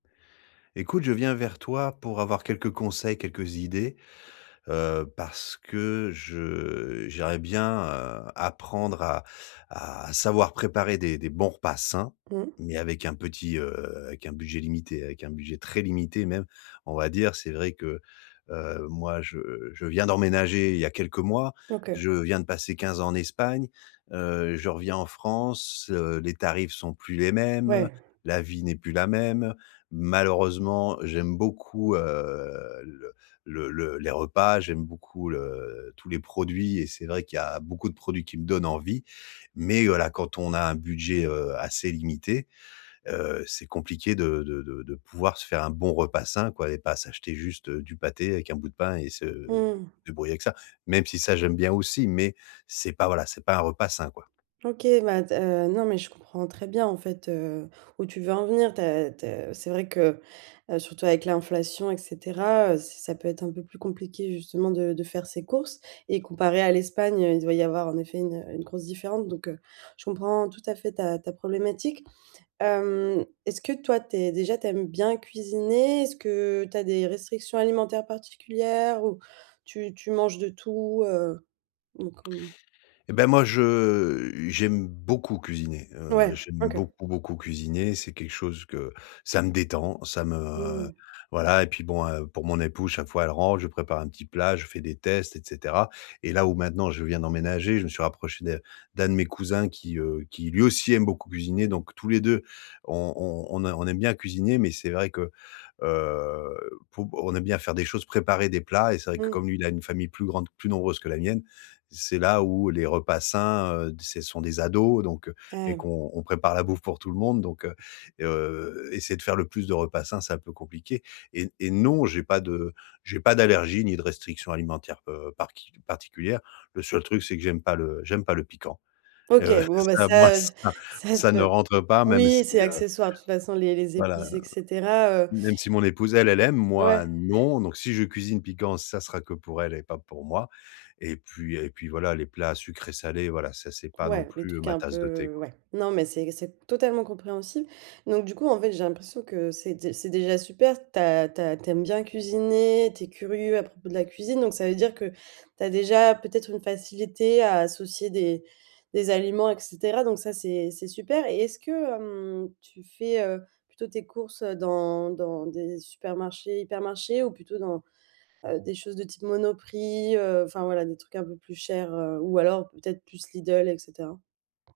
Écoute, je viens vers toi pour avoir quelques conseils, quelques idées, heu, parce que je j'aimerais bien, heu, apprendre à à à savoir préparer des des bons repas sains, Mmh. mais avec un petit, heu, avec un budget limité, avec un budget très limité, même. On va dire, c'est vrai que, heu, moi, je je viens d'emménager il y a quelques mois, OK. je viens de passer 15 ans en Espagne, heu. Je reviens en France, heu, les tarifs sont plus les mêmes, Ouais. la vie n'est plus la même. Malheureusement, j'aime beaucoup, heu, le le le les repas, j'aime beaucoup le tous les produits et c'est vrai qu'il y a beaucoup de produits qui me donnent envie. Mais, voilà, quand on a un budget, heu, assez limité. Heu, c'est compliqué de de de de pouvoir se faire un bon repas sain, quoi. Et pas s'acheter juste du pâté avec un bout de pain et se Mmh mh. débrouiller avec ça. Même si, ça, j'aime bien aussi, mais, c'est pas, voilà, c'est pas un repas sain, quoi. OK, bah, tu as, heu, non mais je comprends très bien, en fait, heu, où tu veux en venir. Tu as tu as c'est vrai que, heu, surtout avec l'inflation et cetera. Heu, c'est ça peut être un peu plus compliqué, justement, de de faire ses courses. Et comparé à l'Espagne, heu, il doit y avoir, en effet, une une grosse différence, donc, heu, je comprends tout à fait, ta ta problématique. Hem, est-ce que toi, tu es déjà tu aimes bien cuisiner? Est-ce que tu as des restrictions alimentaires particulières, ou tu tu manges de tout, heu? Donc, hem Et bah, moi, je j'aime beaucoup cuisiner. Heu, Mouais, j'aime OK. beaucoup, beaucoup cuisiner. C'est quelque chose que ça me détend, ça me Mmh. voilà. Et puis bon, heu, pour mon épouse, chaque fois, elle rentre, je prépare un petit plat, je fais des tests, et cetera. Et là, où maintenant, je viens d'emménager, je me suis rapproché de d'un de mes cousins qui, heu, qui lui aussi, aime beaucoup cuisiner. Donc, tous les 2 on on on a on aime bien cuisiner. Mais c'est vrai que, heu, pour on aime bien faire des choses, préparer des plats. Et c'est vrai, que Mmh. comme lui, il a une famille plus grande, plus nombreuse que la mienne. C'est là où les repas sains, heu, c'est sont des ados donc, heu, Ah et ouais. qu'on on prépare la bouffe pour tout le monde. Donc, heu, heu, essayer de faire le plus de repas sains, c'est un peu compliqué. Et n et non, j'ai pas de j'ai pas d'allergie ni de restriction alimentaire, heu, par qui particulière. Le seul truc, c'est que j'aime pas le j'aime pas le piquant. OK, Heu, bon bah, ça, moi, ça, heu, ça ça, ça c'est pas ne rentre pas, même si, Oui, c'est heu, accessoire de toute façon les les voilà, épices et cetera, heu. même si mon épouse elle, elle aime, moi Ouais. non. Donc, si je cuisine piquant, ça sera que pour elle et pas pour moi. Et puis et puis voilà, les plats sucrés-salés, voilà, ça, c'est pas non Ouais, les plus trucs ma un tasse de thé, peu quoi. ouais. Non, mais c'est c'est totalement compréhensible. Donc, du coup, en fait, j'ai l'impression que c'est dé c'est déjà super, tu as tu as tu aimes bien cuisiner, tu es curieux à propos de la cuisine, donc ça veut dire que, tu as déjà, peut-être une facilité, à associer des des aliments, et cetera. Donc ça, c'est c'est super. Et est-ce que, hem, tu fais, heu, plutôt tes courses dans dans des supermarchés, hypermarchés, ou plutôt dans, heu, des choses de type Monoprix, heu, enfin voilà, des trucs un peu plus chers, heu, ou alors peut-être plus Lidl, et cetera?